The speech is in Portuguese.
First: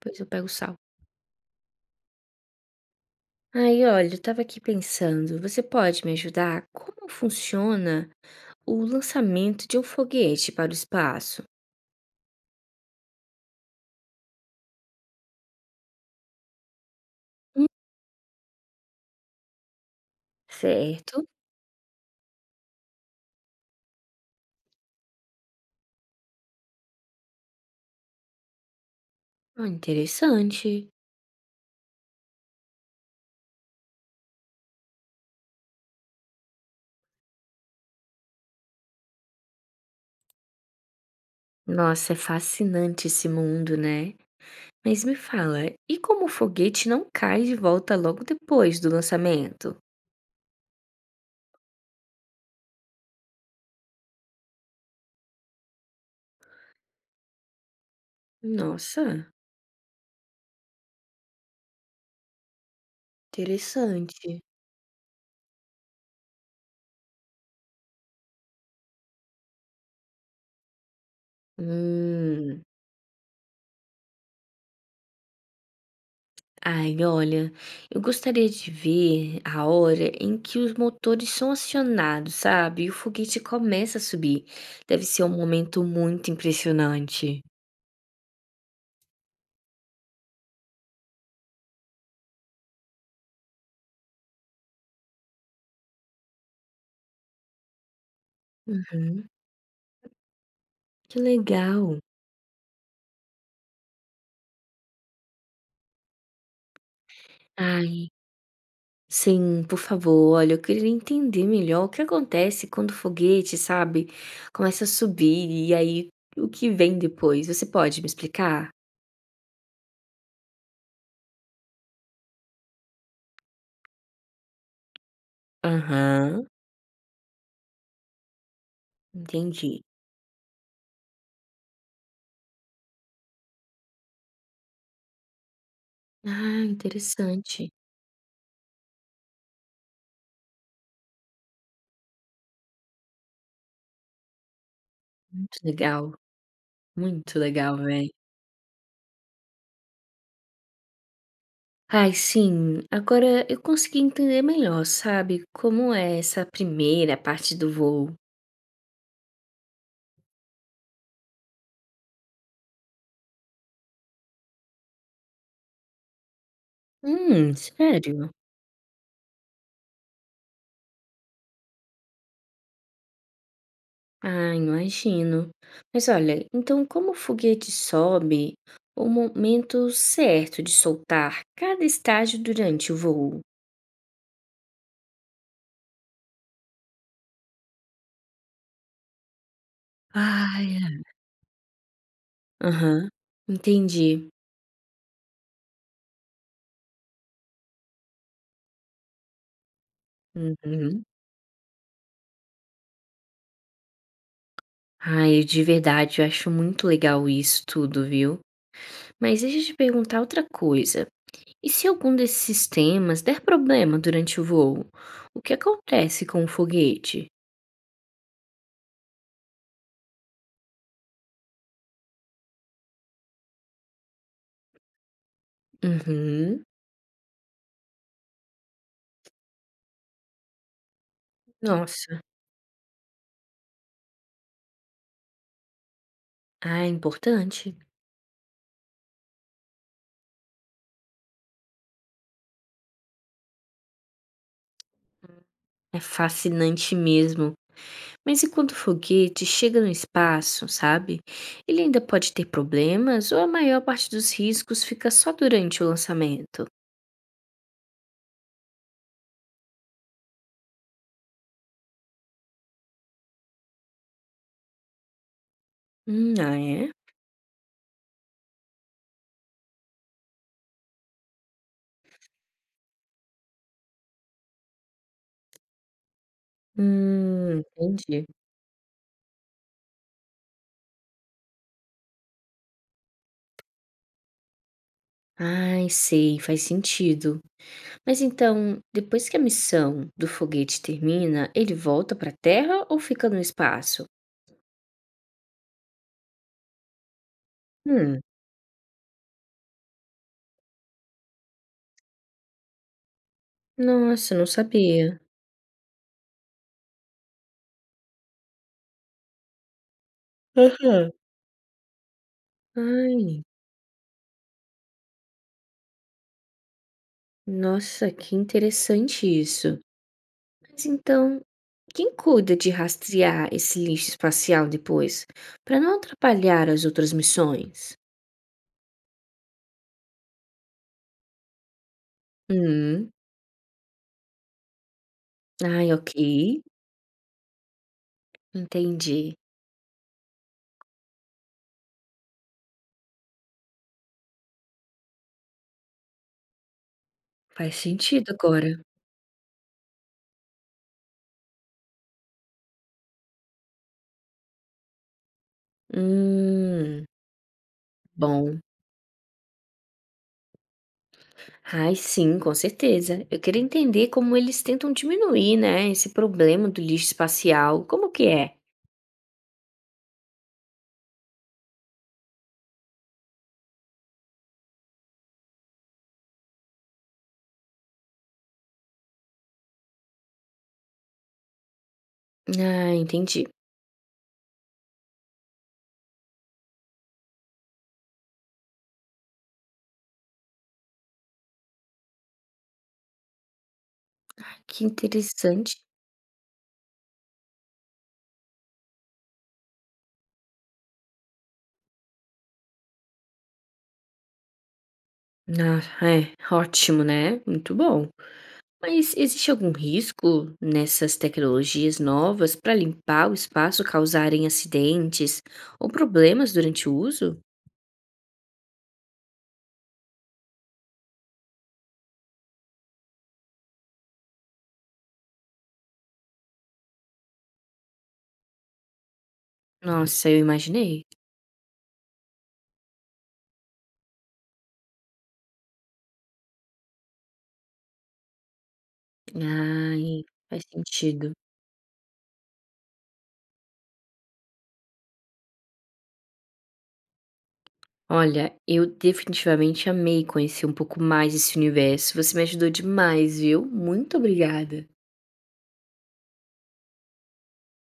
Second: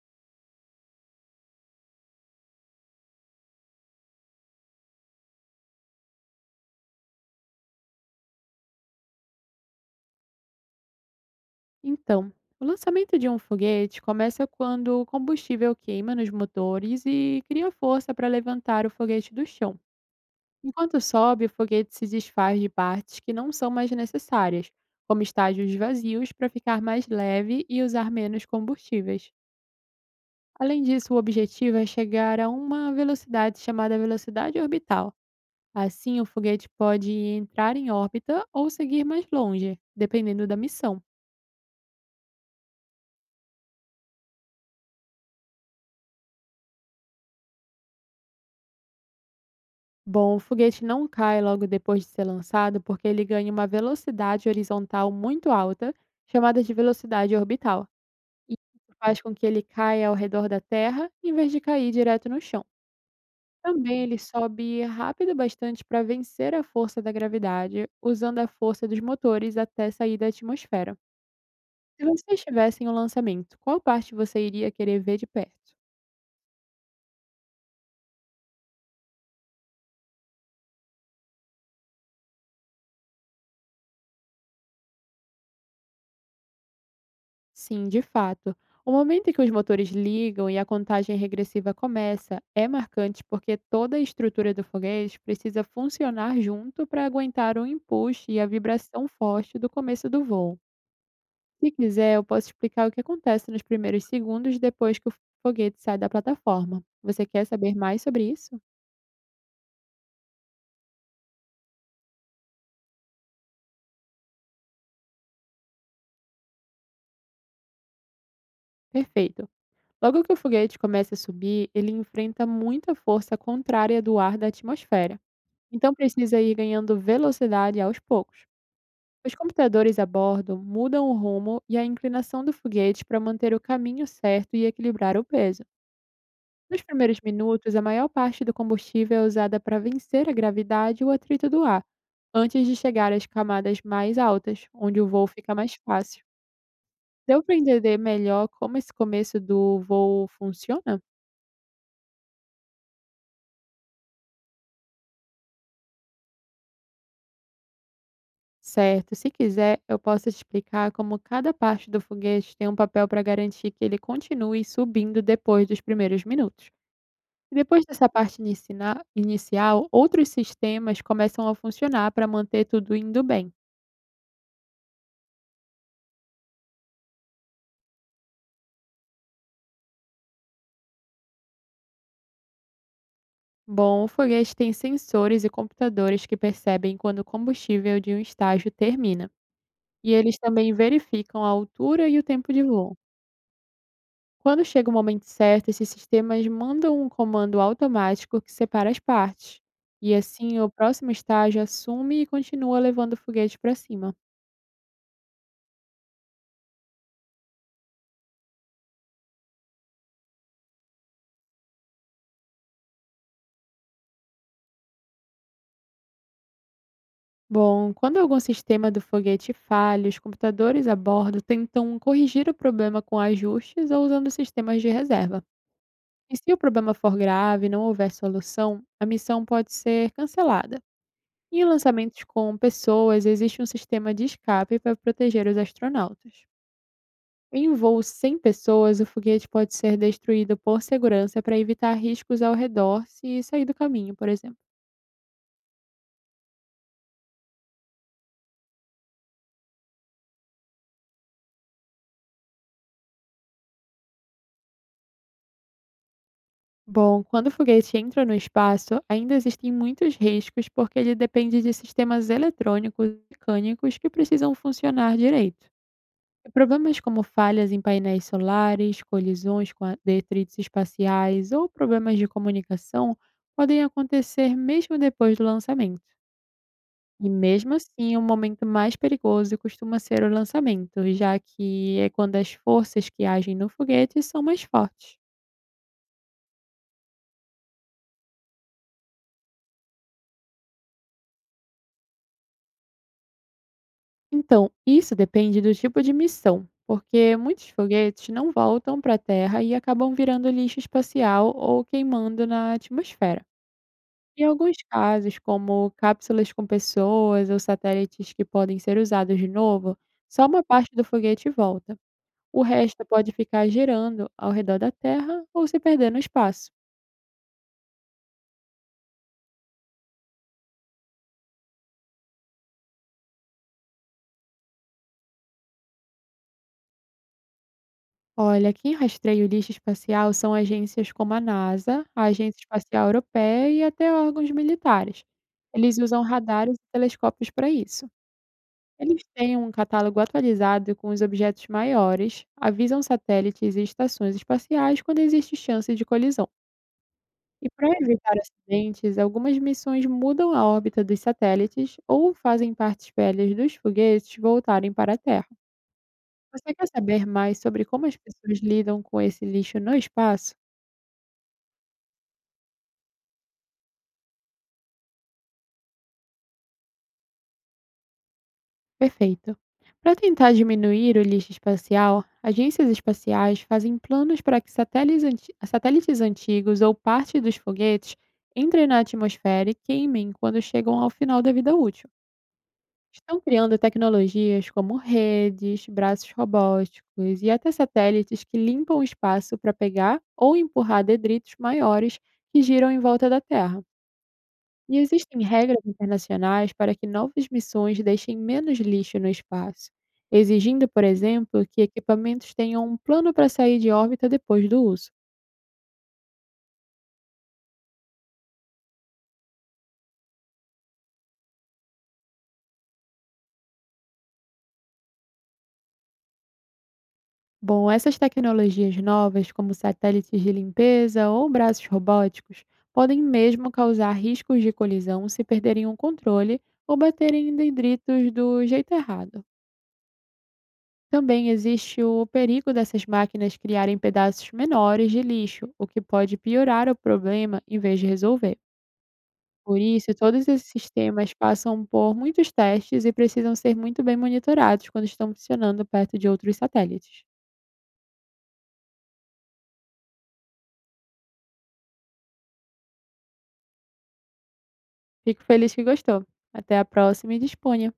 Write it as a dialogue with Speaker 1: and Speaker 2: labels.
Speaker 1: Pois eu pego sal. Aí, olha, eu tava aqui pensando, você pode me ajudar? Como funciona o lançamento de um foguete para o espaço?
Speaker 2: Então, o lançamento de um foguete começa quando o combustível queima nos motores e
Speaker 1: Hum.
Speaker 2: cria força para levantar o foguete do chão. Enquanto
Speaker 1: Certo?
Speaker 2: sobe, o foguete se desfaz de partes que não são mais necessárias, como estágios vazios, para ficar mais leve e usar menos combustíveis.
Speaker 1: Ah,
Speaker 2: Além
Speaker 1: interessante.
Speaker 2: disso, o objetivo é chegar a uma velocidade chamada velocidade orbital. Assim, o foguete pode entrar em órbita ou seguir mais longe, dependendo da missão.
Speaker 1: Nossa, é fascinante esse mundo, né? Mas me fala, e como o foguete não cai de volta logo depois do lançamento?
Speaker 2: Bom, o foguete não cai logo depois de ser lançado porque ele ganha uma velocidade horizontal muito alta, chamada de velocidade orbital. E isso
Speaker 1: Nossa,
Speaker 2: faz com que ele caia ao redor da Terra em vez de cair direto no chão. Também ele
Speaker 1: interessante.
Speaker 2: sobe rápido bastante para vencer a força da gravidade, usando a força dos motores até sair da atmosfera. Se vocês
Speaker 1: Hum.
Speaker 2: tivessem o lançamento, qual parte você iria querer ver de perto?
Speaker 1: Ai, olha, eu gostaria de ver a hora em que os motores são acionados, sabe? E o foguete começa a subir. Deve ser um momento muito impressionante.
Speaker 2: Sim, de fato. O momento em que os motores ligam e a contagem regressiva começa é marcante porque toda a estrutura do foguete precisa funcionar junto para aguentar o empuxo e a vibração
Speaker 1: Uhum,
Speaker 2: forte do começo do voo.
Speaker 1: que
Speaker 2: Se
Speaker 1: legal.
Speaker 2: quiser, eu posso explicar o que acontece nos primeiros segundos depois que o foguete sai da plataforma. Você quer saber mais
Speaker 1: Ai,
Speaker 2: sobre isso?
Speaker 1: sim, por favor, olha, eu queria entender melhor o que acontece quando o foguete, sabe, começa a subir e aí o que vem depois. Você pode me explicar?
Speaker 2: Perfeito. Logo que o foguete começa a subir, ele enfrenta muita força contrária do ar da atmosfera. Então precisa
Speaker 1: Aham,
Speaker 2: ir ganhando velocidade aos poucos. Os
Speaker 1: entendi.
Speaker 2: computadores a bordo mudam o rumo e a inclinação do foguete para manter o caminho certo e equilibrar o peso.
Speaker 1: Ah,
Speaker 2: Nos primeiros
Speaker 1: interessante.
Speaker 2: minutos, a maior parte do combustível é usada para vencer a gravidade e o atrito do ar, antes de chegar às camadas mais altas, onde o voo fica
Speaker 1: Muito
Speaker 2: mais
Speaker 1: legal,
Speaker 2: fácil.
Speaker 1: muito
Speaker 2: Deu para
Speaker 1: legal,
Speaker 2: entender
Speaker 1: velho.
Speaker 2: melhor como esse começo do voo funciona?
Speaker 1: Ai, sim. Agora eu consegui entender melhor, sabe, como é essa primeira parte do voo.
Speaker 2: Certo, se quiser, eu posso te explicar como cada parte do foguete tem um papel para garantir que ele continue subindo depois dos primeiros minutos. E depois dessa
Speaker 1: Sério?
Speaker 2: parte inicina inicial, outros sistemas começam a funcionar para manter tudo indo bem.
Speaker 1: Ah, imagino. Mas olha, então como o foguete sobe, o momento certo de soltar cada estágio durante o voo?
Speaker 2: Bom, o foguete tem sensores e computadores que percebem quando o combustível de um estágio termina, e eles também
Speaker 1: Ai, é.
Speaker 2: verificam a altura e o tempo de voo.
Speaker 1: Aham, entendi.
Speaker 2: Quando chega o momento certo, esses sistemas mandam um comando automático que separa as partes, e assim o
Speaker 1: Uhum.
Speaker 2: próximo estágio assume e continua levando o foguete para cima.
Speaker 1: Ai, de verdade, eu acho muito legal isso tudo, viu? Mas deixa eu te perguntar outra coisa. E se algum desses sistemas der problema durante o voo, o que acontece com o foguete?
Speaker 2: Bom, quando algum sistema do foguete falha, os computadores a bordo tentam corrigir o problema com ajustes ou usando sistemas de reserva. E se o
Speaker 1: Uhum.
Speaker 2: problema for grave e não houver solução, a missão pode ser cancelada. E em
Speaker 1: Nossa,
Speaker 2: lançamentos com pessoas, existe um sistema de escape para proteger os astronautas.
Speaker 1: ah, é
Speaker 2: Em
Speaker 1: importante.
Speaker 2: voos sem pessoas, o foguete pode ser destruído por segurança para evitar riscos ao redor se sair do caminho, por exemplo.
Speaker 1: É fascinante mesmo. Mas enquanto o foguete chega no espaço, sabe? Ele ainda pode ter problemas ou a maior parte dos riscos fica só durante o lançamento?
Speaker 2: Bom, quando o foguete entra no espaço, ainda existem muitos riscos porque ele depende de sistemas eletrônicos e mecânicos que precisam funcionar direito.
Speaker 1: Ah, é?
Speaker 2: Problemas como falhas em painéis solares, colisões com detritos espaciais ou problemas de comunicação podem acontecer mesmo depois do lançamento. E mesmo assim, o
Speaker 1: Entendi.
Speaker 2: momento mais perigoso costuma ser o lançamento, já que é quando as forças que agem no foguete são mais fortes.
Speaker 1: Ai, sei, faz sentido. Mas então, depois que a missão do foguete termina, ele volta para a Terra ou fica no espaço?
Speaker 2: Então, isso depende do tipo de missão, porque muitos
Speaker 1: Hum,
Speaker 2: foguetes não voltam para a Terra e acabam virando lixo espacial ou queimando na atmosfera.
Speaker 1: nossa,
Speaker 2: Em
Speaker 1: não
Speaker 2: alguns
Speaker 1: sabia.
Speaker 2: casos, como cápsulas com pessoas ou satélites que podem ser usados de novo, só uma parte do
Speaker 1: Aham.
Speaker 2: foguete volta. O resto pode
Speaker 1: Ai,
Speaker 2: ficar girando ao redor da Terra ou se perder no espaço.
Speaker 1: nossa, que interessante isso. Mas então, quem cuida de rastrear esse lixo espacial depois, para não atrapalhar as outras missões?
Speaker 2: Olha, quem rastreia o lixo espacial são agências como a NASA, a Agência Espacial
Speaker 1: Hum,
Speaker 2: Europeia e até órgãos militares.
Speaker 1: ai,
Speaker 2: Eles
Speaker 1: ok,
Speaker 2: usam radares e telescópios para isso. Eles
Speaker 1: entendi.
Speaker 2: têm um catálogo atualizado com os objetos maiores, avisam satélites e estações espaciais quando existe chance de colisão. E
Speaker 1: Faz
Speaker 2: para
Speaker 1: sentido
Speaker 2: evitar
Speaker 1: agora.
Speaker 2: acidentes, algumas missões mudam a órbita dos satélites ou fazem partes velhas dos foguetes voltarem para a Terra. Você quer
Speaker 1: Hum,
Speaker 2: saber mais sobre como as pessoas
Speaker 1: bom.
Speaker 2: lidam com esse lixo no espaço?
Speaker 1: Ai, sim, com certeza. Eu queria entender como eles tentam diminuir, né, esse problema do lixo espacial. Como que é?
Speaker 2: Perfeito. Para tentar diminuir o lixo espacial, agências espaciais fazem planos para que satélites, satélites antigos ou parte dos foguetes entrem na atmosfera e queimem quando chegam ao final da vida útil.
Speaker 1: Ah,
Speaker 2: Estão
Speaker 1: entendi.
Speaker 2: criando tecnologias como redes, braços robóticos e até satélites que limpam o espaço para pegar ou empurrar detritos maiores que giram em volta da Terra.
Speaker 1: Que
Speaker 2: E existem
Speaker 1: interessante.
Speaker 2: regras internacionais para que novas missões deixem menos lixo no espaço, exigindo, por exemplo, que equipamentos tenham um plano para sair de órbita depois do uso.
Speaker 1: Ah, é, ótimo, né? Muito bom. Mas existe algum risco nessas tecnologias novas para limpar o espaço causarem acidentes ou problemas durante o uso?
Speaker 2: Bom, essas tecnologias novas, como satélites de limpeza ou braços robóticos, podem mesmo causar riscos de colisão se perderem o controle ou baterem em dendritos do jeito errado.
Speaker 1: Nossa, eu imaginei.
Speaker 2: Também existe o perigo dessas máquinas criarem pedaços menores de lixo, o que pode piorar o problema em vez de resolver. Por isso,
Speaker 1: Ai,
Speaker 2: todos esses
Speaker 1: faz
Speaker 2: sistemas
Speaker 1: sentido.
Speaker 2: passam por muitos testes e precisam ser muito bem monitorados quando estão funcionando perto de outros satélites.
Speaker 1: Olha, eu definitivamente amei conhecer um pouco mais esse universo. Você me ajudou demais, viu? Muito obrigada.
Speaker 2: Fico feliz que gostou. Até a próxima e disponha!